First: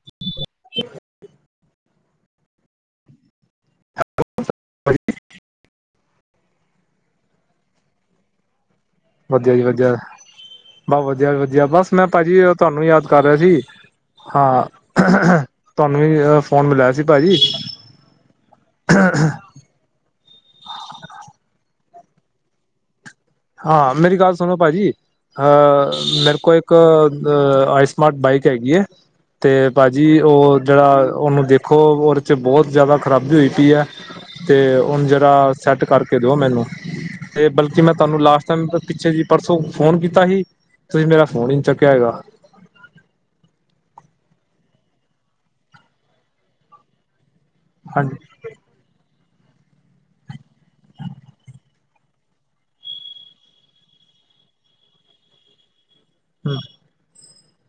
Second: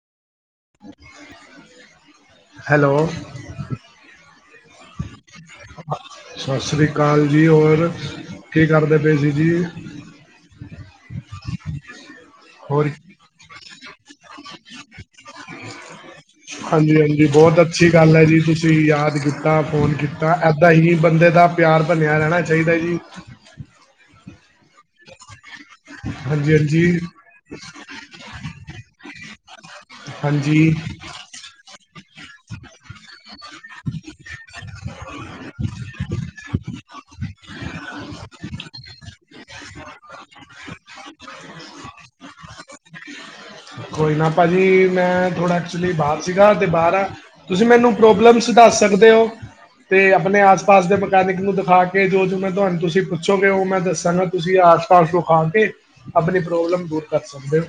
[unintelligible] Hello [unintelligible] ਸਸਰੀ ਕਾਲ ਜੀ ਹੋਰ ਕੀ ਕਰਦੇ ਪਏ ਸੀ ਵਧੀਆ ਜੀ ਵਧੀਆ ਬ ਵਧੀਆ ਵਧੀਆ ਬਸ ਮੈਂ ਭਾਜੀ ਤੁਹਾਨੂੰ ਹੋਰ ਯਾਦ ਕਰ ਰਿਹਾ ਸੀ ਹਾਂ ਤੁਹਾਨੂੰ ਈ ਫੋਨ ਮਿਲਿਆ ਹਾਂਜੀ ਸੀ ਹਾਂਜੀ ਭਾਜੀ ਬਹੁਤ ਅੱਛੀ ਗੱਲ ਹੈ ਜੀ ਤੁਸੀਂ ਯਾਦ ਕੀਤਾ ਫੋਨ ਕੀਤਾ ਇੱਦਾਂ ਹੀ ਬੰਦੇ ਦਾ ਪਿਆਰ ਬਣਿਆ ਰਹਿਣਾ ਚਾਹੀਦਾ ਜੀ ਹਾਂ ਮੇਰੀ ਗੱਲ ਸੁਣੋ ਭਾਜੀ ਅਹ ਮੇਰੇ ਕੋਲ ਹਾਂਜੀ ਇੱਕ ਹਾਂਜੀ ਆਈਸ ਮਾੱਦ ਬਾਈਕ ਹੈਗੀ ਏ, ਤੇ ਭਾਜੀ ਓ ਹਾਂਜੀ ਜੇੜਾ ਓਨੂੰ ਦੇਖੋ, ਓਦੇ ਤੇ ਬੋਤ ਜਾਦਾ ਖਰਾਬੀ ਹੋਈ ਪੀ ਐ। ਤੇ ਉਨ ਜਰਾ ਸੈੱਟ ਕਾਰਕੇ ਦੇਓ ਮੈਨੂੰ, ਤੇ ਬਲਕਿ ਮੈਂ ਤਾਨੂੰ ਲਾਸਟ ਟਾਈਮ, ਪਿੱਛੇ ਜੀ ਪਰਸੋਂ ਫੋਨ ਕੀਤਾ ਸੀ, ਤੂਸੀ ਮੇਰਾ ਫੋਨ ਈ ਨੀ ਚੱਕੇਆ ਹੈਗਾ। ਕੋਈ ਨਾ ਭਾਜੀ, ਮੈਂ ਥੋੜਾ ਐਕਚੁਲੀ ਬਾਰ ਸੀਗਾ, ਤੇ ਬਾਰ ਆਂ ਤੂਸੀ ਮੈਨੂੰ ਹਾਂਜੀ ਪ੍ਰੋਬਲਮ ਦਾੱਸ ਸਕਦੇ ਓ। ਤੇ ਅਪਨੇ ਆਸ-ਪਾਸ ਦੇ ਮਕੈਨਿਕ ਨੂੰ ਦਿਖਾ ਕੇ ਜੋ-ਜੋ ਮੈਂ ਤੁਆਨ, ਤੂਸੀ ਪੁੱਛੋਗੇ, ਓ ਮੈਂ ਦੱਸਾਂਗਾ। ਤੂਸੀ ਆਸ-ਪਾਸ ਦੂਕਾਨ ਤੇ ਅਪਨੀ ਪ੍ਰੋਬਲਮ ਦੂਰ ਕਰ ਸਕਦੇ ਓ।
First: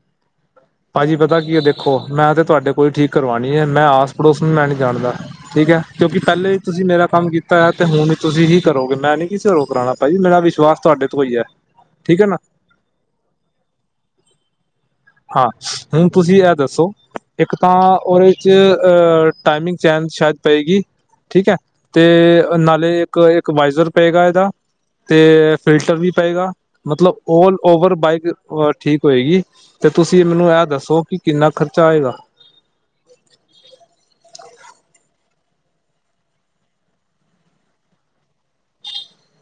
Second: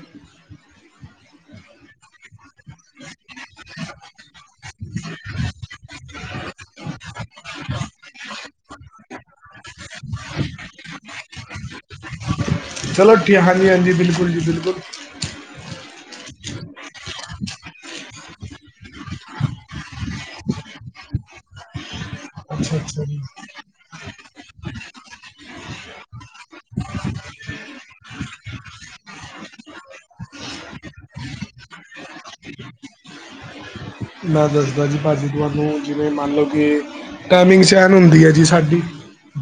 ਭਾਜੀ ਪਤਾ ਕੀ ਐ ਦੇਖੋ, ਮੈਂ ਤੇ ਤੂਆਡੇ ਕੋਲ ਈ ਠੀਕ ਕਰਵਾਨੀ ਏ, ਮੈਂ ਆਸ ਪੜੋਸ ਨੂੰ ਮੈਂ ਨੀ ਜਾਨਦਾ। ਠੀਕ ਐ, ਕਿਉਂਕਿ ਪ੍ਹੈਲੇ ਈ ਤੂਸੀ ਮੇਰਾ ਕਾੰਮ ਕੀਤਾ ਹੋਏਐ, ਤੇ ਹੁਣ ਤੂਸੀ ਹੀ ਕਰੋਗੇ, ਮੈਂ ਨੀ ਕਿਸੇ ਕੋ ਕਰਾਣਾ, ਭਾਜੀ ਮੇਰਾ ਵਿਸ਼ਵਾਸ ਤੂਆਡੇ ਤੋ ਈ ਐ, ਠੀਕ ਐ ਨਾ। ਚਲੋ ਠੀ, ਹਾਂਜੀ-ਹਾਂਜੀ ਬਿਲਕੁਲ ਜੀ ਬਿਲਕੁਲ। ਹਾਂ, ਹੁਨ ਤੂਸੀ ਐ ਦੱਸੋ ਇੱਕ ਤਾਂ ਓਦੇ ਚ ਅ ਟਾਈਮਿੰਗ ਚੇਨ ਸ਼ਾਏਦ ਪਏਗੀ, ਠੀਕ ਐ। ਤੇ ਅੱਛਾ ਨਾਲੇ ਅੱਛਾ ਜੀ ਇੱਕ-ਇੱਕ ਵਾਏਜ਼ਰ ਪਏਗਾ ਇਦਾ ਤੇ ਫਿਲਟਰ ਵੀ ਪਏਗਾ, ਮਤਲਬ ਔਲ ਓਵਰ ਬਾਈਕ ਅ ਠੀਕ ਹੋਏਗੀ। ਤੇ ਤੂਸੀ ਮੈਨੂੰ ਐ ਦੱਸੋ ਕਿ ਕਿੰਨਾ ਖਰਚਾ ਆਏਗਾ? ਮੈਂ ਦੱਸਦਾ ਜੀ ਭਾਜੀ ਤੂਆਨੂੰ ਜਿਵੇਂ ਮਾੰਨ ਲੋ ਕਿ ਟਾਈਮਿੰਗ ਚੈਨ ਹੁੰਦੀ ਐ ਜੀ ਸਾਡੀ।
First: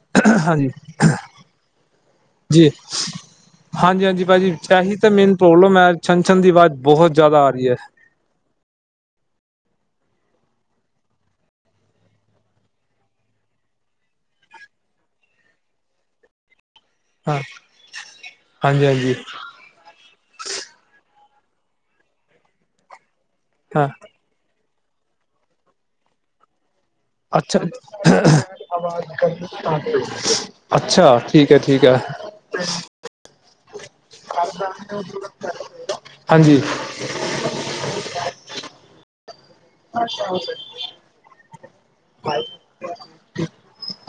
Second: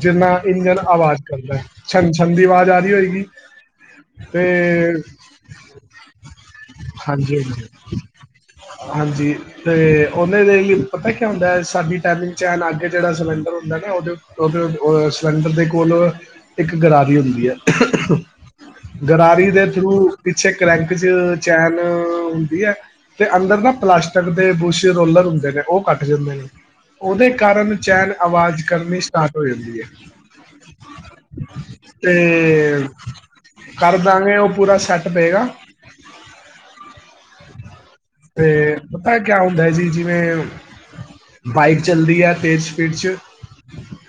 ਜਿੰਨਾ ਹਾਂਜੀ ਇੰਜਨ ਆਵਾਜ ਕਰਦੈ, ਛਨ-ਛਨ ਦੀ ਜੀ ਵਾਜ ਆ ਰੀ ਹੋਏਗੀ। ਹਾਂਜੀ ਹਾਂਜੀ ਤੇ, ਭਾਜੀ ਇਹੀ ਤਾਂ ਮੇਨ ਪ੍ਰੋਬਲਮ ਹੈ ਛਨ ਛਨ ਦੀ ਆਵਾਜ਼ ਬਹੁਤ ਜ਼ਿਆਦਾ ਆ ਹਾਂਜੀ-ਹਾਂਜੀ। ਰਹੀ ਹੈ ਹਾਂਜੀ। ਤੇ ਉਂਦੇ ਤੇ ਈ ਪਤਾ ਕੀ ਹੁੰਦੈ, ਸਾਡੀ ਟਾਈਮਿੰਗ ਚੈਨ ਆਗੇ ਜੇੜਾ ਸਿਲੰਡਰ ਹੁੰਦੈ ਨਾ, ਉਦੇ ਊ ਓਦੇ, ਅ ਸਿਲੰਡਰ ਦੇ ਕੋਲ ਇੱਕ ਗਰਾਰੀ ਹਾਂ ਹੁੰਦੀ ਐ, ਹਾਂਜੀ ਹਾਂਜੀ ਗਰਾਰੀ ਦੇ ਥਰੂ ਪਿੱਛੇ ਕਰੈਂਕ ਚ ਚੈਨ ਹੁੰਦੀ ਐ, ਤੇ ਅੰਦਰ ਨਾ ਹਾਂ ਪਲਾਸਟ ਟਕ ਦੇ ਬੂਸ਼ੇ ਰੋਲਰ ਹੁੰਦੇ ਨੇ, ਓ ਕਾੱਟ ਜਾਂਦੇ ਨੇ। ਓਦੇ ਅੱਛਾ ਕਾਰਨ ਚੈਨ ਅਵਾਜ ਕਰਨੀ ਸਟਾਰਟ ਹੋ ਜਾਂਦੀ ਏ। ਅੱਛਾ ਠੀਕ ਹੈ ਠੀਕ ਹੈ ਤੇ ਕਾਰ ਦਾਂਗੇ ਓ ਪੂਰਾ ਸੈਟ ਬਏਗਾ। ਹਾਂਜੀ। ਤੇ ਪਤਾ ਕੇਆ ਹੁੰਦੈ ਜੀ, ਜਿਵੇਂ ਬਾਈਕ ਚਲਦੀ ਐ ਤੇਜ ਸਪੀਡ ਚ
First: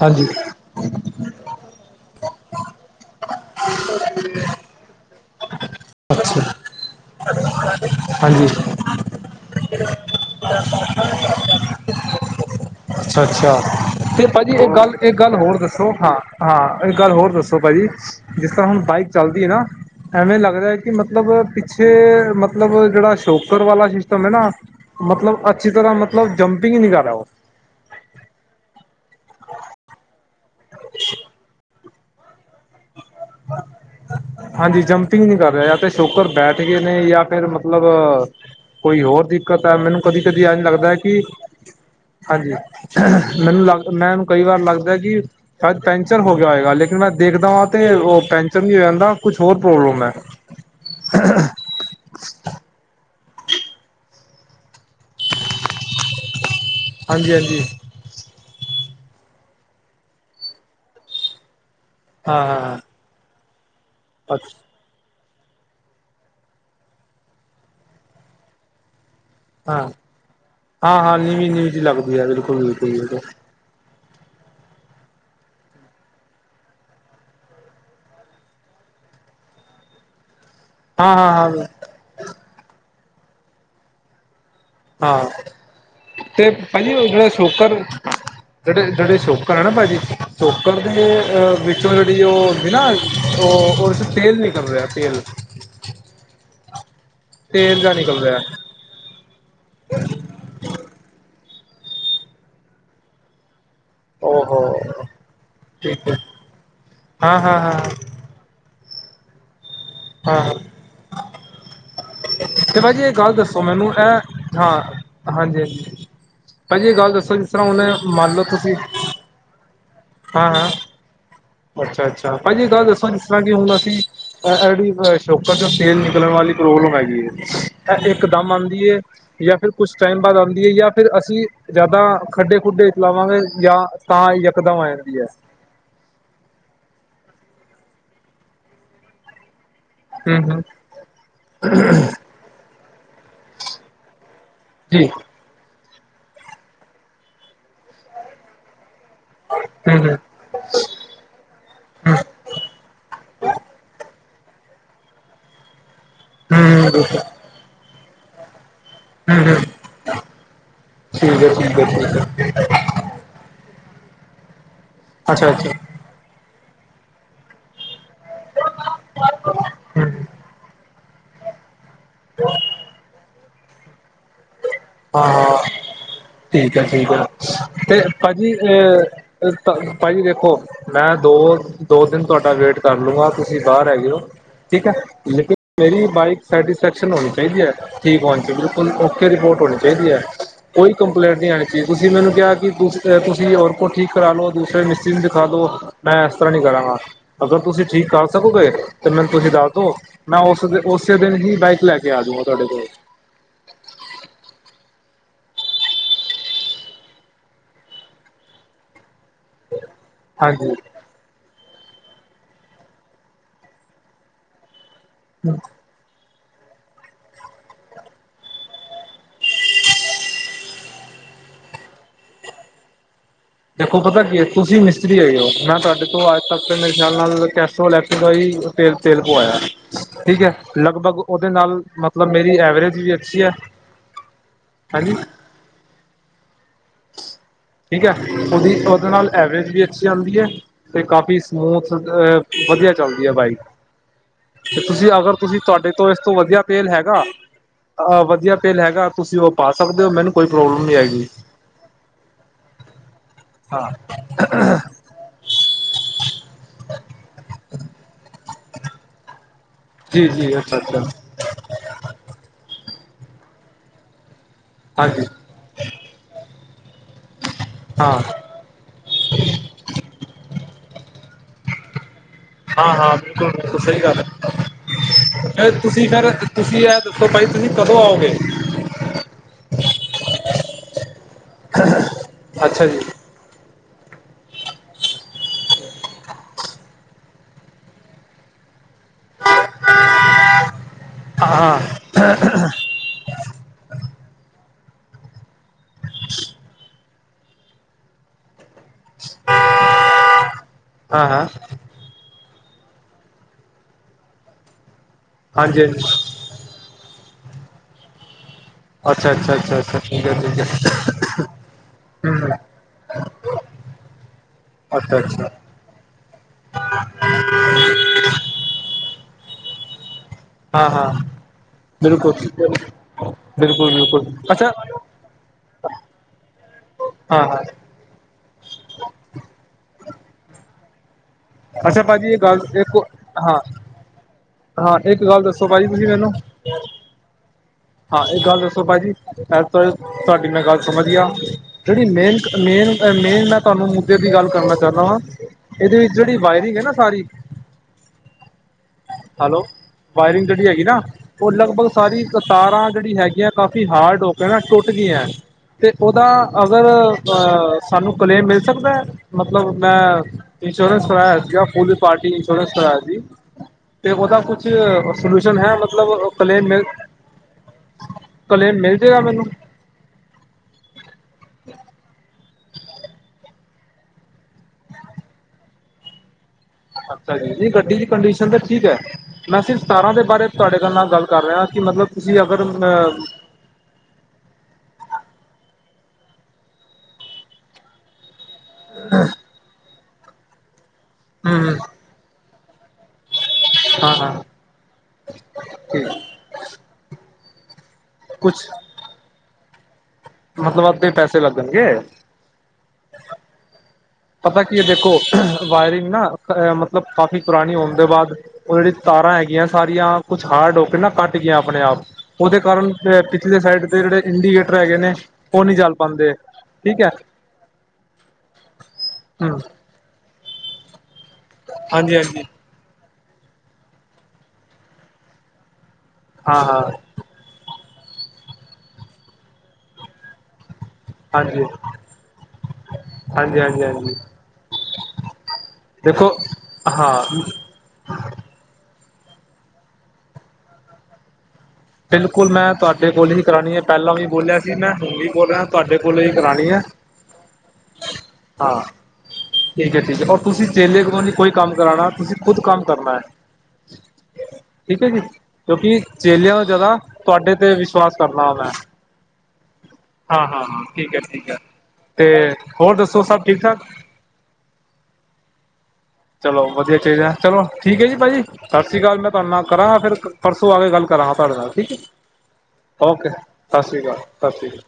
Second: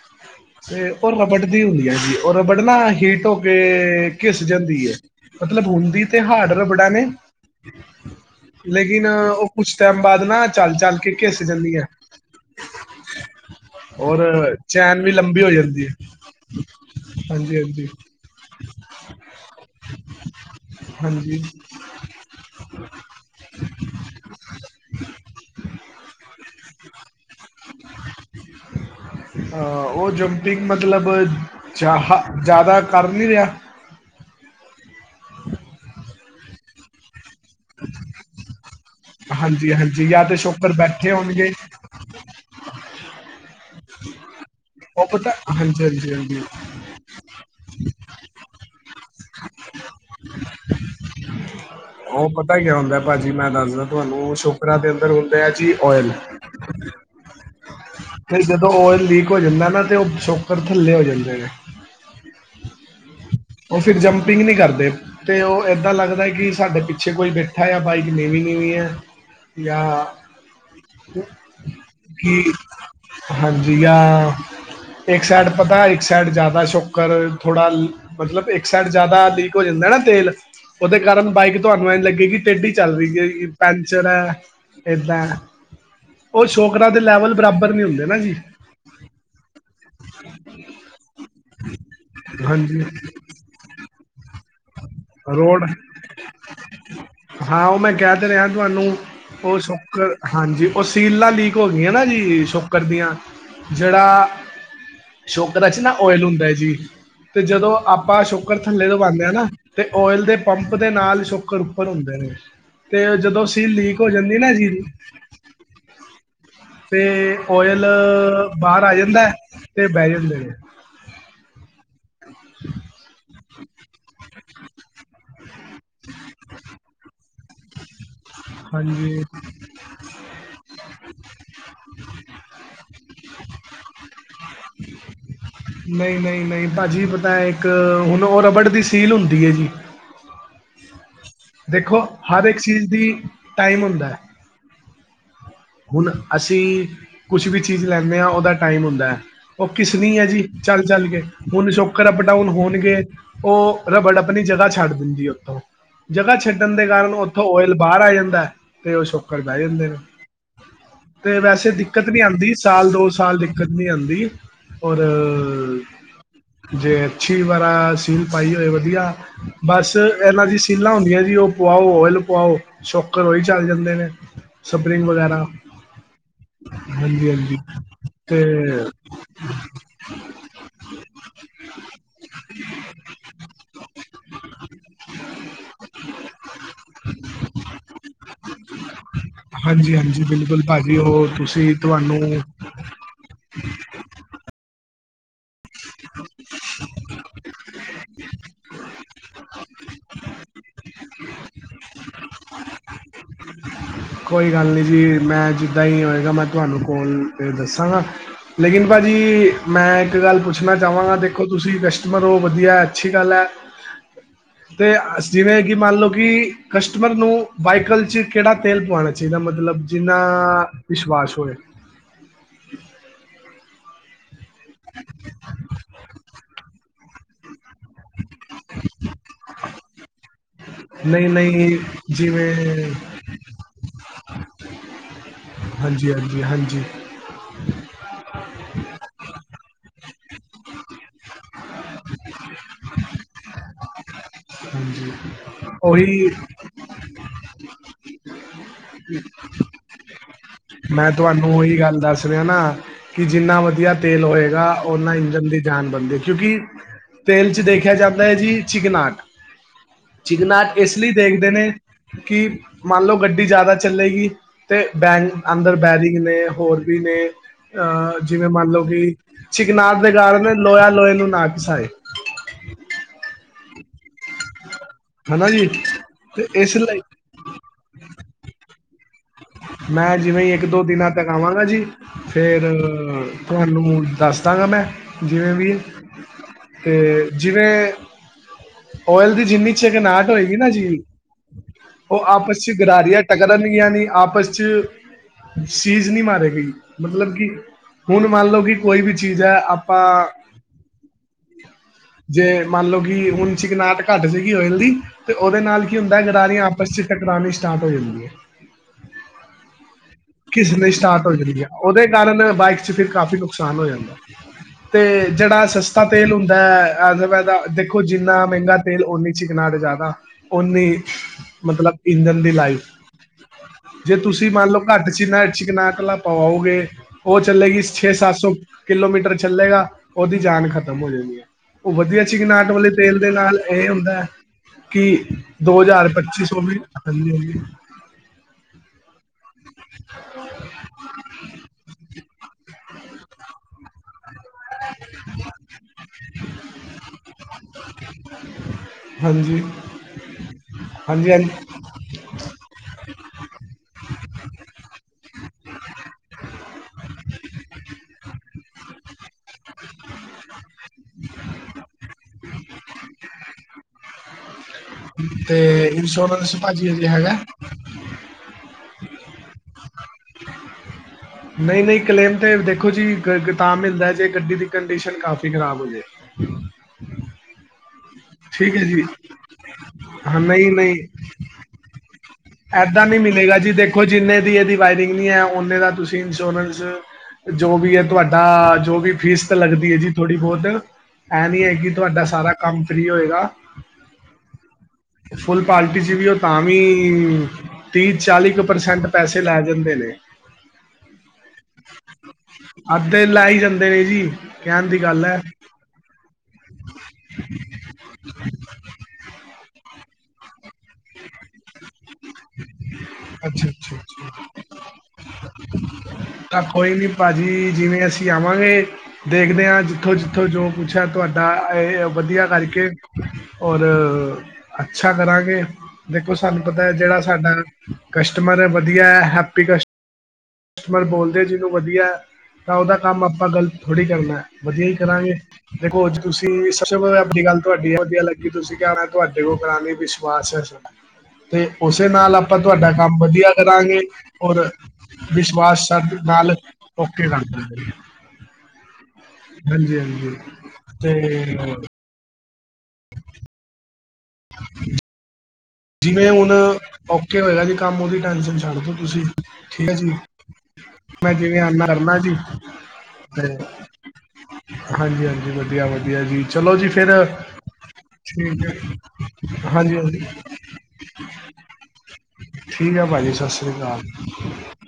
ਹਾਂਜੀ। ਤੇ ਉਹ ਰਬੜ ਦੀ ਹੁੰਦੀ ਐ ਜੀ, ਓ ਰਬੜ ਨਾ ਹੀਟ ਹੋ ਕੇ ਘਿੱਸ ਜਾਂਦੀ ਏ। ਮਤਲਬ ਹੁੰਦੀ ਤੇ ਅੱਛਾ ਹਾਰਡ ਰਬੜਾ ਨੇ। ਹਾਂਜੀ। ਲੇਕਿਨ ਓ ਕੁੱਛ ਟੈਮ ਬਾਦ ਨਾ ਚੱਲ-ਚੱਲ ਕੇ ਘਿਸ ਜਾਂਦੀਐਂ। ਅੱਛਾ-ਅੱਛਾ, ਤੇ ਭਾਜੀ ਔਰ ਏੱਕ ਗਾੱਲ ਚੈਨ ਏੱਕ ਵੀ ਇੱਕ ਗਾੱਲ ਲੰਬੀ ਹੋ ਹੋਰ ਜਾਂਦੀ ਦੱਸੋ ਹੈ ਹਾਂ, ਹਾਂ, ਇੱਕ ਗਾੱਲ ਹੋਰ ਹਾਂਜੀ ਦੱਸੋ ਹਾਂਜੀ ਭਾਜੀ, ਜਿਸ ਤਰਾਂ ਹੁਨ ਬਾਈਕ ਚੱਲਦੀ ਏ ਨਾ ਐਵੇਂ ਲੱਗ ਰੇਆ ਕਿ ਮਤਲਬ ਹਾਂਜੀ ਪਿੱਛੇ ਮਤਲਬ ਜੇੜਾ ਸ਼ੋਕਰ ਵਾਲਾ ਸਿਸਟਮ ਏ ਨਾ ਮਤਲਬ ਅੱਛੀ ਤਰਾਂ ਮਤਲਬ ਜੰਪਿੰਗ ਨੀ ਕਾਰ ਰੇਆ ਓ। ਅ ਓ ਜੰਪਿੰਗ ਮਤਲਬ ਚਾਹਾ, ਜਾਦਾ ਕਰ ਨੀ ਰੇਆ? ਹਾਂਜੀ, ਜੰਪਿੰਗ ਨੀ ਕਾਰ ਰੇਆ ਯਾ ਤੇ ਸੋ਼ਕਰ ਬੈਠ ਗਏ ਨੇ ਯਾ ਫੇਰ ਮਤਲਬ ਕੋਈ ਹੋਰ ਦਿੱਕਤ ਹਾਂਜੀ ਐ, ਮੈਨੂੰ ਹਾਂਜੀ ਜਾਂ ਤੇ ਕਦੀ-ਕਦੀ ਐਂਜ ਸ਼ੋਕਰ ਲੱਗਦੈ ਬੈਠੇ ਕਿ ਹੋਣਗੇ ਹਾਂਜੀ ਹਾਂ ਮੈਨੂੰ ਲੱਗ ਮੈਨੂੰ ਕਈ ਵਾਰ ਲੱਗਦਾ ਉਹ ਕਿ ਪਤਾ ਸ਼ਾਇਦ ਹਾਂਜੀ ਹਾਂਜੀ ਪੈਂਚਰ ਹੋ ਹਾਂਜੀ ਗਿਆ ਹੋਏਗਾ ਲੇਕਨ ਮੈਂ ਦੇਖਦਾ ਵਾਂ ਤੇ, ਉਹ ਪਨਚਰ ਨਹੀਂ ਹੋਇਆ ਹੁੰਦਾ ਕੁਛ ਹੋਰ ਪ੍ਰੋਬਲਮ ਹੈ। ਉਹ ਪਤਾ ਕਿਆ ਹੁੰਦਾ ਭਾਜੀ ਮੈਂ ਦੱਸਦਾ ਤੁਹਾਨੂੰ ਸ਼ੋਕਰਾ ਦੇ ਅੰਦਰ ਹੁੰਦੇ ਆ ਜੀ ਓਇਲ [unintelligible] ਹਾਂਜੀ ਹਾਂਜੀ, ਫਿਰ ਜਦੋਂ ਓਇਲ ਲੀਕ ਹੋ ਜਾਂਦਾ ਨਾ ਤੇ ਉਹ ਸ਼ੋਕਰ ਥੱਲੇ ਹੋ ਜਾਂਦੇ ਨੇ ਹਾਂ ਹਾਂ ਹਾਂ, ਉਹ ਫਿਰ ਜੰਪਿੰਗ ਅੱਛ ਨਹੀਂ ਕਰਦੇ। ਅਤੇ ਉਹ ਇੱਦਾਂ ਲੱਗਦਾ ਕਿ ਸਾਡੇ ਪਿੱਛੇ ਕੋਈ ਬੈਠਾ ਆ ਬਾਈਕ ਨੀਵੀਂ ਨੀਵੀਂ ਹੈ। ਹਾਂ ਜਾਂ ਹਾਂ ਹਾਂ ਨੀਵੀਂ ਨੀਵੀਂ ਜੀ ਲੱਗਦੀ ਹੈ, ਕੀ ਬਿਲਕੁਲ ਬਿਲਕੁਲ ਹਾਂਜੀ ਆ ਇੱਕ ਸਾਈਡ ਪਤਾ ਇੱਕ ਸਾਈਡ ਜ਼ਿਆਦਾ ਸ਼ੋਕਰ ਥੋੜ੍ਹਾ ਮਤਲਬ ਇੱਕ ਸਾਈਡ ਜ਼ਿਆਦਾ ਲੀਕ ਹੋ ਜਾਂਦਾ ਨਾ ਤੇਲ ਉਹਦੇ ਹਾਂ ਕਾਰਨ ਹਾਂ ਬਾਈਕ ਹਾਂ ਤੁਹਾਨੂੰ ਐਂ ਲੱਗੇਗੀ ਟੇਡੀ ਚੱਲ ਰਹੀ ਗ ਪੈਂਚਰ ਹੈ ਹਾਂ ਏਦਾਂ ਉਹ ਤੇ ਸ਼ੋਕਰਾਂ ਦੇ ਲੈਵਲ ਬਰਾਬਰ ਨੀ ਹੁੰਦੇ ਨਾ ਜੀ ਜਿਹੜੇ-ਜਿਹੜੇ ਸੋਕਰ ਹੈ ਨਾ ਭਾਜੀ ਸੋਕੜ ਦੇ ਵਿੱਚੋਂ ਉਹ ਜਿਹੜੀ ਉਹ ਹੁੰਦੀ ਹਾਂਜੀ ਨਾ ਉਹ ਉਹ ਚ ਤੇਲ ਨਿਕਲ ਰਿਹਾ ਤੇਲ ਰੋਡ ਹਾਂ ਉਹ ਤੇਲ ਜਾ ਮੈਂ ਕਹਿ ਨਿਕਲ ਤੇ ਰਿਹਾ ਤੁਹਾਨੂੰ ਉਹ ਸ਼ੋਕਰ ਹਾਂਜੀ ਉਹ ਸੀਲਾਂ ਲੀਕ ਹੋ ਗਈਆਂ ਨਾ ਜੀ ਸ਼ੋਕਰ ਦੀਆਂ ਜਿਹੜਾ ਓਹੋ ਸ਼ੋਕਰਾ ਚ' ਨਾ ਓਇਲ ਹੁੰਦਾ ਹੈ ਨਾ ਜੀ ਹਾਂ ਤੇ ਹਾਂ ਜਦੋਂ ਹਾਂ ਆਪਾਂ ਸ਼ੋਕਰ ਥੱਲੇ ਤੋਂ ਪਾਉਦੇ ਹਾਂ ਨਾ ਤੇ ਓਇਲ ਦੇ ਹਾਂ ਹਾਂ ਪੰਪ ਦੇ ਨਾਲ ਸ਼ੋਕਰ ਉੱਪਰ ਹੁੰਦੇ ਨੇ ਭਾਜੀ ਤੇ ਇਹ ਗੱਲ ਜਦੋਂ ਦੱਸੋ ਸੀਲ ਮੈਨੂੰ ਲੀਕ ਹੋ ਜਾਂਦੀ ਨਾ ਇਹ ਜੀ ਹਾਂ ਹਾਂਜੀ ਹਾਂਜੀ ਭਾਜੀ ਇਹ ਤੇ ਗੱਲ ਦੱਸੋ ਜਿਸ ਤਰ੍ਹਾਂ ਓਇਲ ਉਹਨੇ ਮੰਨ ਲਓ ਤੁਸੀਂ ਬਾਹਰ ਆ ਜਾਂਦਾ ਹੈ ਤੇ ਬਹਿ ਜਾਂਦੇ ਨੇ ਹਾਂ ਹਾਂ ਅੱਛਾ-ਅੱਛਾ ਭਾਜੀ ਇਕ ਗੱਲ ਦੱਸੋ ਜਿਸ ਤਰ੍ਹਾਂ ਕੀ ਹੁਣ ਅਸੀਂ ਇਹ ਜਿਹੜੀ ਸ਼ੋਕ ਚੋਂ ਤੇਲ ਨਿਕਲਣ ਵਾਲੀ ਪ੍ਰੌਬਲਮ ਹੈਗੀ ਏ। ਇਹ ਇੱਕ ਦਮ ਆਉਂਦੀ ਹੈ ਹਾਂਜੀ ਜਾਂ ਫਿਰ ਕੁਛ ਟਾਈਮ ਬਾਅਦ ਆਉਂਦੀ ਹੈ ਜਾਂ ਫਿਰ ਅਸੀਂ ਜਿਆਦਾ ਖੱਡੇ ਖੁੱਡੇ ਚਲਾਵਾਂਗੇ ਜਾਂ ਤਾਂ ਇਕਦਮ ਆ ਜਾਂਦੀ ਹੈ ਨਹੀਂ-ਨਹੀਂ-ਨਹੀਂ ਭਾਜੀ ਪਤਾ ਇੱਕ ਹੁਣ ਉਹ ਰਬੜ ਦੀ ਸੀਲ ਹੁੰਦੀ ਹੈ ਜੀ ਹਮ-ਹਮ ਦੇਖੋ ਹਰ ਇੱਕ ਚੀਜ਼ ਦੀ ਟਾਈਮ ਹੁੰਦਾ ਹੈ। ਜੀ ਹੁਣ ਅਸੀਂ ਕੁਛ ਵੀ ਚੀਜ਼ ਲੈਂਦੇ ਹਾਂ ਉਹਦਾ ਟਾਈਮ ਹੁੰਦਾ ਉਹ ਹੂੰ-ਹੂੰ, ਘਿਸਨੀ ਹੈ ਜੀ ਚੱਲ-ਚੱਲ ਕੇ ਹੁਨ ਸ਼ੋਕਰ ਅਪਡਾਊਨ ਹੋਣਗੇ ਉਹ ਰਬੜ ਆਪਣੀ ਜਗ੍ਹਾ ਛੱਡ ਦਿੰਦੀ ਉੱਥੋਂ ਜਗ੍ਹਾ ਛੱਡਣ ਦੇ ਹੂੰ-ਹੂੰ, ਕਾਰਨ ਉੱਥੋਂ ਓਇਲ ਬਾਹਰ ਆ ਜਾਂਦਾ ਹੈ ਤੇ' ਉਹ ਸ਼ੋਕਰ ਬਹਿ ਹੂੰ-ਹੂੰ ਜਾਂਦੇ ਨੇ ਤੇ ਠੀਕ ਹੈ, ਵੈਸੇ ਠੀਕ ਹੈ, ਦਿੱਕਤ ਠੀਕ ਨੀ ਹੈ ਆਉਂਦੀ ਸਾਲ ਦੋ ਸਾਲ ਦਿੱਕਤ ਨੀ ਆਉਂਦੀ ਔਰ ਅੱਛਾ-ਅੱਛਾ ਜੇ ਅੱਛੀ ਵਾਰਾ ਸੀਨ ਪਾਈ ਹੋਵੇ ਵਧੀਆ ਬਸ ਇਹਨਾਂ ਦੀ ਸੀ ਸੀਲਾ ਹੁੰਦੀਆਂ ਸੀ ਉਹ ਪੁਆਓ ਓਇਲ ਪੁਆਓ ਸ਼ੌਕਰ ਉਹੀ ਚੱਲ ਜਾਂਦੇ ਨੇ ਸਪਰਿੰਗ ਵਗੈਰਾ [inaudible] ਹਾਂ-ਹਾਂ ਠੀਕ ਹੈ-ਠੀਕ ਹੈ ਹਾਂਜੀ ਹਾਂਜੀ ਤੇ ਭਾਜੀ ਅਹ ਭਾਜੀ ਦੇਖੋ ਮੈਂ ਦੋ-ਦੋ ਦਿਨ ਤੁਹਾਡਾ ਵੇਟ ਕਰ ਲੂੰਗਾ ਤੁਸੀਂ ਬਾਹਰ ਹੈਗੇ ਹੋ ਠੀਕ ਹੈ ਲੇਕਿਨ ਤੇਰੀ ਬਾਈਕ ਸੈਟੀਸਫੈਕਸ਼ਨ ਹੋਣੀ ਚਾਹੀਦੀ ਹੈ। ਠੀਕ ਵਾਨਟ ਟੂ ਡੂ ਬਿਲਕੁਲ ਓਕੇੇ ਰਿਪੋਰਟ ਹੋਣੀ ਹਾਂਜੀ ਚਾਹੀਦੀ ਹੈ ਹਾਂਜੀ ਬਿਲਕੁਲ ਕੋਈ ਭਾਜੀ ਉਹ ਕੰਪਲੇਂਟ ਨਈਂ ਆਣੀ ਚਾਈ ਤੁਸੀਂ ਤੁਹਾਨੂੰ ਮੈਨੂੰ ਕਿਆ ਕਿ ਤੁਸੀਂ ਤੁਸੀਂ ਔਰ ਕੋ ਠੀਕ ਕਰਾ ਲੋ ਦੂਸਰੇ ਮਿਸ ਰੀ ਨੂੰ ਦਿਖਾ ਦੋ ਮੈਂ ਇਸ ਤਰ੍ਹਾਂ ਨ੍ਹੀਂ ਕਰਾਂਗਾ। ਅਗਰ ਤੁਸੀਂ ਠੀਕ ਕਰ ਸਕੋਗੇ ਤੇ ਮੈਨੂੰ ਤੁਸੀਂ ਦੱਸ ਦੋ। ਮੈਂ ਉਸ ਉਸੇ ਦਿਨ ਹੀ ਬਾਈਕ ਲੈ ਕੇ ਆਜੂਂਗਾ ਤੁਆਡੇ ਕੋਲ। ਕੋਈ ਗੱਲ ਨ੍ਹੀਂ ਜੀ ਮੈਂ ਜਿੱਦਾਂ ਈ ਹੋਏਗਾ ਮੈਂ ਤੁਆਨੂੰ ਕੋਲ ਤੇ ਦੱਸਾਂਗਾ। ਲੇਕਿਨ ਭਾਜੀ ਮੈਂ ਇੱਕ ਗੱਲ ਹਾਂਜੀ ਚਵਾਂਗਾ ਦੇਖੋ ਤੁਸੀਂ ਕਸਟਮਰ ਔ, ਵਧੀਆ ਅੱਛੀ ਗੱਲ ਐ ਤੇ ਅਸੀ ਜਿਵੇਂ ਕਿ ਮੰਨ ਲੋ ਕਿ ਕਸਟਮਰ ਨੂੰ ਬਾਈਕਲ ਚ ਕਿਹੜਾ ਤੇਲ ਪਵਾਉਣਾ ਚਾਈਦਾ ਮਤਲਬ ਜਿੰਨਾ, ਵਿਸ਼ਵਾਸ ਹੋਵੇ। ਦੇਖੋ ਪਤਾ ਕੀ ਐ ਤੁਸੀਂ ਮਿਸਤਰੀ ਹੈਏ ਔ ਮੈਂ ਤੁਆਡੇ ਤੋਂ ਅੱਜ ਤੱਕ ਮੇਰੇ ਖਿਆਲ ਨਾਲ ਕੈਸ ਸੋ ਇਲੈਕਟਰ ਦਾ ਈ ਤੇਲ ਤੇਲ ਪਵਾਇਆ ਠੀਕ ਐ? ਲਗਭਗ ਨਹੀਂ ਉਹਦੇ ਨਹੀਂ ਨਾਲ ਮਤਲਬ ਜਿਵੇਂ ਮੇਰੀ ਐਵਰੇਜ ਵੀ ਅੱਛੀ ਐ ਹਾਂਜੀ ਹਾਂਜੀ, ਹਾਂਜੀ, ਹਾਂਜੀ। ਠੀਕ ਐ, ਉਹਦੀ ਉਹਦੇ ਨਾਲ ਐਵਰੇਜ ਵੀ ਅੱਛੀ ਆਂਦੀ ਐ। ਅਤੇ ਕਾਫੀ ਸਮੂਥ ਅ ਵਧੀਆ ਚੱਲਦੀ ਐ ਬਾਈਕ। ਤੇ ਤੁਸੀਂ ਅਗਰ ਹਂ। ਤੁਸੀਂ ਤੁਹਾਡੇ ਤੋਂ ਇਸ ਤੋਂ ਵਧੀਆ ਤੇਲ ਹੈਗਾ? ਅਹ ਵਧੀਆ ਤੇਲ ਹੈਗਾ ਤੁਸੀਂ ਉਹ ਪਾ ਸਕਦੇ ਹੋ ਮੈਨੂੰ ਕੋਈ ਪ੍ਰੋਬਲਮ ਨਹੀਂ ਮੈਂ ਆਏਗੀ ਤੁਆਨੂੰ ਉਹੀ ਗੱਲ ਦੱਸ ਰਿਆ ਨਾਂ ਕਿ ਜਿੰਨਾ ਹਾਂ ਵਧੀਆ ਤੇਲ ਹੋਏਗਾ, ਓਨਾਂ ਇੰਜਣ ਦੀ ਜਾਨ ਬਣਦੀ। ਕਿਉਂਕਿ ਤੇਲ ਚ ਦੇਖਿਆ ਜਾਂਦਾ ਐ ਜੀ ਚਿਕਨਾਟ। ਜੀ ਜੀ ਚਿਗਨਾਟ ਅੱਛਾ ਇਸ ਅੱਛਾ ਲਈ ਦੇਖਦੇ ਨੇ ਕਿ ਮੰਨ ਲਓ ਗੱਡੀ ਜ਼ਿਆਦਾ ਚੱਲੇਗੀ ਤੇ ਹਾਂਜੀ ਬੈਲ ਅੰਦਰ ਬੈਰਿੰਗ ਨੇ, ਹੋਰ ਵੀ ਨੇ ਹਾਂ ਜਿਵੇਂ ਮੰਨ ਲਓ ਕਿ ਚਿਕਨਾਟ ਦੇ ਕਾਰਨ ਲੋਆ ਲੋਹੇ ਨੂੰ ਨਾ ਘਿਛਾਏ। ਹਾਂ, ਹਾਂ ਬਿਲਕੁਲ ਬਿਲਕੁਲ ਸਹੀ ਗੱਲ ਹਨਾ ਜੀ ਐ, ਤੁਸੀਂ ਫਿਰ ਤੇ ਇਸ ਤੁਸੀਂ ਲਈ ਇਹ ਫਿਰ ਭਾਈ ਤੁਸੀਂ ਕਦੋਂ ਆਓਗੇ? ਮੈਂ ਜਿਵੇਂ ਈ ਇੱਕ-ਦੋ ਦਿਨਾਂ ਤੱਕ ਆਵਾਂਗਾ ਜੀ ਫਿਰ ਅੱਛਾ ਜੀ ਤੁਹਾਨੂੰ ਦੱਸਦਾਂਗਾ ਮੈਂ, ਜਿਵੇਂ ਵੀ ਏ ਤੇ ਜਿਵੇਂ ਓਇਲ ਦੀ ਜਿੰਨੀ ਚਿਕਨਾਟ ਹੋਏਗੀ ਨਾ ਜੀ ਹਾਂ ਹਾਂ ਉਹ ਆਪਸ ਚ ਗਰਾਰੀਆਂ ਟਕਰਨਗੀਆਂ ਨੀ ਆਪਸ ਚ ਸ਼ੀਜ਼ ਨ੍ਹੀਂ ਮਾਰੇਗੀ। ਮਤਲਬ ਕਿ ਹੁਣ ਮੰਨ ਲਓ ਕਿ ਕੋਈ ਵੀ ਚੀਜ਼ ਐ ਆਪਾਂ ਹਾਂ, ਹਾਂ। ਜੇ ਮੰਨ ਲਓ ਕਿ ਹੁਣ ਚੀਕਨਾਟ ਘੱਟ ਜੇਗੀ ਓਇਲ ਦੀ ਤੇ ਉਹਦੇ ਹਾਂਜੀ ਨਾਲ ਕੀ ਹੁੰਦਾ ਹੈਗਾ ਗਰਾਰੀਆਂ ਆਪਸ ਚ ਤਕਰਾਨ ਲਈ ਸਟਾਰਟ ਹੋ ਜਾਂਦੀ ਐ। ਅੱਛਾ, ਅੱਛਾ, ਅੱਛਾ, ਅੱਛਾ। ਠੀਕ ਹੈ ਠੀਕ ਹੈ ਘਿਸਨੀ ਸਟਾਰਟ ਹੋ ਜਾਂਦੀ ਐ ਉਹਦੇ ਹਮ ਕਾਰਨ ਬਾਈਕ ਚ ਫਿਰ ਕਾਫੀ ਨੁਕਸਾਨ ਹੋ ਜਾਂਦਾ। ਤੇ ਅੱਛਾ ਅੱਛਾ ਜੇੜਾ ਸਸ ਸਸਤਾ ਤੇਲ ਹੁੰਦਾ ਐ ਵੈਦਾ ਦੇਖੋ ਜਿੰਨਾ ਮਹਿੰਗਾ ਤੇਲ ਓਨੀ ਚਿਕਣਾਟ ਜ਼ਿਆਦਾ। ਹਾਂ ਓਨੀਂ ਹਾਂ ਮਤਲਬ ਬਿਲਕੁਲ ਇੰਜਨ ਦੀ ਬਿਲਕੁਲ ਲਾਈਫ ਜੇ ਬਿਲਕੁਲ ਤੁਸੀਂ ਮੰਨ ਅੱਛਾ ਲਓ ਘੱਟ ਚਿਨਾਟ ਚਿਕਨਾਟ ਵਾਲਾ ਪਵਾਓਗੇ ਉਹ ਹਾਂ ਹਾਂ ਚਲੇੇਗੀ ਛੇ ਸੱਤ ਸੌ ਕਿਲੋਮੀਟਰ ਚੱਲੇਗਾ ਉਹਦੀ ਜਾਨ ਖ਼ਤਮ ਹੋ ਜੇਗੀ। ਉਹ ਅੱਛਾ ਵਧੀਆ ਭਾਜੀ ਇਹ ਗੱਲ ਚਿਕਨਾਹਟ ਵਾਲੇ ਇੱਕ ਤੇਲ ਦੇ ਹਾਂ ਨਾਲ ਇਹ ਹੁੰਦਾ ਐ ਹਾਂ ਕਿ ਇੱਕ ਗੱਲ ਦੱਸੋ ਦੋ ਭਾਜੀ ਤੁਸੀਂ ਹਜ਼ਾਰ ਮੈਨੂੰ ਪੱਚੀ ਸੌ ਮੇਂ ਹਾਂ ਇੱਕ ਗੱਲ ਦੱਸੋ ਭਾਅ ਜੀ। ਤੁਆਡੀ ਮੈਂ ਗੱਲ ਸਮਝ ਗੇਆ, ਜੇੜੀ ਮੇਨ-ਮੇਨ-ਮੇਨ ਮੈਂ ਤਾਨੂੰ ਮੁੱਦੇ ਦੀ ਗੱਲ ਕਰਨਾ ਚਾਂਨਾ ਵਾਂ ਏਦੇ ਵਿਚ ਜੇੜੀ ਵਾਇਰਿੰਗ ਐ ਨਾ ਸਾਰੀ ਹਾਂਜੀ ਹੈਲੋ, ਵਾਇਰਿੰਗ ਜੇੜੀ ਹੈਗੀ ਨਾ ਹਾਂਜੀ ਹਾਂਜੀ ਓ ਲ ਲਗਭਗ ਸਾਰੀ ਕ ਤਾਰਾਂ ਜੇੜੀ ਹੈਗੀਆਂ ਕਾਫੀ ਹਾਰਡ ਹੋ ਕੇ ਨਾ ਟੁੱਟ ਗੀਆਂ। ਤੇ ਓਦਾ ਅਗਰ ਅਹ ਸਾਨੂੰ ਕਲੇਮ ਮਿਲ ਸਕਦੈ ਮਤਲਬ ਮੈਂ ਕਰਾਏਆ ਸੀਗਾ ਫੂਲੀ ਪਾਰਟੀ ਇੰਸ਼ੋਰੈਂਸ ਕਰਾਏਆ ਸੀ। ਤੇ ਓਦਾ ਕੁਛ ਸੋਲਿਊਸ਼ਨ ਹੈ ਤੇ ਮਤਲਬ ਓ ਇੰਸ਼ੋਰੈਂਸ ਕਲੇਮ ਮਿਲ ਭਾਜੀ ਹਜੇ ਹੈਗਾ ਕਲੇਮ ਮਿਲਜੇਗਾ ਮੈਨੂੰ। ਨਈ-ਨਈ ਕਲੇਮ ਤੇ ਦੇਖੋ ਜੀ ਤਾਂ ਮਿਲਦੈ ਜੇ ਗੱਡੀ ਦੀ ਕੰਡੀਸ਼ਨ ਕਾਫੀ ਖਰਾਬ ਹੋਜੇ। ਅੱਛਾ ਜੀ, ਨਈ ਗੱਡੀ ਦੀ ਕੰਡੀਸ਼ਨ ਤਾਂ ਹੈ ਠੀਕ ਐ, ਜੀ, ਮੈਂ ਸਿਰਫ ਤਾਰਾਂ ਦੇ ਹਾਂ ਬਾਰੇ ਤੁਆਡੇ ਨਾਲ ਗੱਲ ਕਰ ਰਿਆਂ ਕੀ ਮਤਲਬ ਤੁਸੀਂ ਅਗਰ ਅ ਐਦਾਂ ਨੀ ਮਿਲੇਗਾ ਜੀ ਦੇਖ ਦੇਖੋ ਜਿੰਨੇ ਦੀ ਏਦੀ ਵਾਇਰਿੰਗ ਨੀ ਐ ਓਨੇ ਦਾ ਤੁਸੀਂ ਇੰਸ਼ੋਰੈਂਸ ਜੋ ਵੀ ਐ ਤੁਆਡਾ ਜੋ ਵੀ ਫੀਸ ਤਾਂ ਲੱਗਦੀ ਐ ਜੀ ਥੋੜ੍ਹੀ ਬੋਤ, ਐਹ ਨੀ ਹਮ ਹੈਗੀ ਕੀ ਤੁਆਡਾ ਸਾਰਾ ਕੰਮ ਫਰੀ ਹੋਏਗਾ। ਹਾਂ ਹਾਂ ਫੁੱਲ ਪਾਲਟੀ ਠੀਕ ਜੀ ਵੀ ਓ ਤਾਂਵੀ ਤੀਹ ਚਾਲੀ ਕ ਕੁਛ ਪਰਸੈਂਟ ਪੈਸੇ ਲੈ ਜਾਂਦੇ ਨੇ। ਮਤਲਬ ਅੱਦੇ ਪੈਸੇ ਲੱਗਨਗੇ। ਅੱਦੇ ਲੈ ਈ ਜਾਂਦੇ ਨੇ ਜੀ। ਪਤਾ ਕੀ ਐ ਕਹਿਣ ਦੀ ਦੇਖੋ ਗੱਲ ਹੈ। ਵਾਇਰਿੰਗ ਨਾ ਅ ਮਤਲਬ ਕਾਫੀ ਪੁਰਾਨੀ ਹੋਨ ਦੇ ਬਾਦ ਓ ਜੇੜੀ ਤਾਰਾਂ ਹੈਗੀਆਂ ਸਾਰੀਆਂ ਕੁਛ ਹਾਰਡ ਹੋ ਕੇ ਨਾ ਕੱਟ ਗੀਆਂ ਆਪਨੇ ਆਪ। ਓਦੇ ਕਾਰਨ ਪਿਛਲੇ ਅੱਛਾ, ਸਾਈਡ ਅੱਛਾ, ਦੇ ਜੇੜੇ ਅੱਛਾ। ਇੰਡੀਗੇਟਰ ਹੈਗੇ ਨੇ ਓ ਨੀ ਚਲ ਪਾਂਦੇ। ਦਾ ਕੋਈ ਵੀ ਪਾ ਜੀ ਜਿਵੇਂ ਅਸੀਂ ਅਸੀਂ ਆਵਾਂਗੇ ਹਮ ਦੇਖਦੇ ਆਂ ਜਿੱਥੋਂ-ਜਿੱਥੋਂ ਜੋ ਕੁੱਛ ਐ ਤੁਆਡਾ ਐ ਹਾਂਜੀ ਹਾਂਜੀ ਵਦੀਆ ਕਰਕੇ ਔਰ ਅੱਛਾ ਕਰਾਂਗੇ ਦੇਖੋ ਸਾਨੂੰ ਹਾਂ ਹਾਂ ਪਤਾ ਐ ਜੇੜਾ ਸਾਡਾ ਕਸਟਮਰ ਐ ਵਦੀਆ ਐ ਹੈਪੀ ਕਸਟ ਕਸਟਮਰ ਬੋਲਦੇ ਹਾਂਜੀ ਜਿਨੂੰ ਵਦੀਐ ਤਾਂ ਓਦਾ ਕੰਮ ਆਪਾਂ ਹਾਂਜੀ ਗਲਤ ਹਾਂਜੀ ਥੋੜ੍ਹੀ ਹਾਂਜੀ ਕਰਨੈ ਵਦੀਆ ਈ ਕਰਾਂਗੇ। ਦੇਖੋ ਓ ਚ ਤੁਸੀਂ ਸਬਸੇ ਹਾਂ ਪੈਲੇ ਆਪਡੀ ਗੱਲ ਤੁਹਾਡੀਆਂ ਵਦੀਆ ਲੱਗੀ ਤੁਸੀਂ ਕਿਆ ਹੋਨਾ ਤੁਆਡੇ ਕੋਲ ਕਰਾਨੀ ਐ ਵਿਸ਼ਵਾਸ ਐ ਸੋਡਾ। ਤੇ ਉਸੇ ਨਾਲ ਬਿਲਕੁਲ ਆਪਾਂ ਮੈਂ ਤੁਆਡਾ ਤੁਹਾਡੇ ਕੰਮ ਕੋਲ ਹੀ ਵਧੀਆ ਕਰਾਉਣੀ ਹੈ ਕਰਾਂਗੇ ਪਹਿਲਾਂ ਵੀ ਬੋਲਿਆ ਔਰ ਸੀ ਮੈਂ ਹੁਣ ਵੀ ਬੋਲ ਰਿਹਾ ਵਿਸ਼ਵਾਸ ਤੁਹਾਡੇ ਸ਼ ਕੋਲ ਹੀ ਨਾਲ ਕਰਾਉਣੀ ਹੈ ਓਕੇ ਕਰਦਾਂਗੇ। ਹਾਂ ਠੀਕ ਐ-ਠੀਕ ਐ ਹਾਂਜੀ ਔਰ ਤੁਸੀਂ ਚੇਲੇ ਕੋਲੋਂ ਜੇ ਕੋਈ ਕੰਮ ਤੇ ਕਰਾਨਾ ਤੁਸੀਂ ਖੁਦ ਕੰਮ ਕਰਨਾ ਐ, ਠੀਕ ਐ ਜੀ ਕਿਓਂਕਿ ਜਿਵੇਂ ਹੁਣ ਚੇਲੇਆਂ ਜ਼ਾਦਾ ਓਕੇ ਤੁਆਡੇ ਹੋਏਗਾ ਤੇ ਜੀ ਕੰਮ ਵਿਸ਼ਵਾਸ ਉਹਦੀ ਕਰਨਾ ਟੈਨਸ਼ਨ ਵਾ ਮੈਂ ਛੱਡ ਦੋ ਤੁਸੀਂ ਠੀਕ ਹੈ ਜੀ ਹਾਂ-ਹਾਂ-ਹਾਂ। ਠੀਕ ਮੈਂ ਐ-ਠੀਕ ਐ ਜਿਵੇਂ ਆਨਾ ਕਰਨਾ ਤੇ ਜੀ ਹੋਰ ਦੱਸੋ ਸਭ ਤੇ ਠੀਕ-ਠਾਕ। ਹਾਂਜੀ ਹਾਂਜੀ ਵਧੀਆ ਵਧੀਆ ਜੀ ਚਲੋ ਜੀ ਵਦੀਆ ਫਿਰ ਚਈਦੈ ਚਲੋ ਠੀਕ ਐ ਜੀ ਭਾਜੀ ਠੀਕ ਸਸ ਰੀ ਹੈ ਕਾਲ ਮੈਂ ਤਾਡੇ ਨਾਲ ਕਰਾਂ ਫਿਰ ਪਰਸੋਂ ਓਥੋਂ ਆ ਕੇ ਗੱਲ ਕਰਾਂਗਾ ਹਾਂ ਤੁਹਾਡੇ ਠੀਕ ਓਕੇ ਸ੍ਰੀ ਸਸ ਰੀ ਅਕਾਲ ਕਾਲ ਸਸ ਰੀ ਕਾਲ।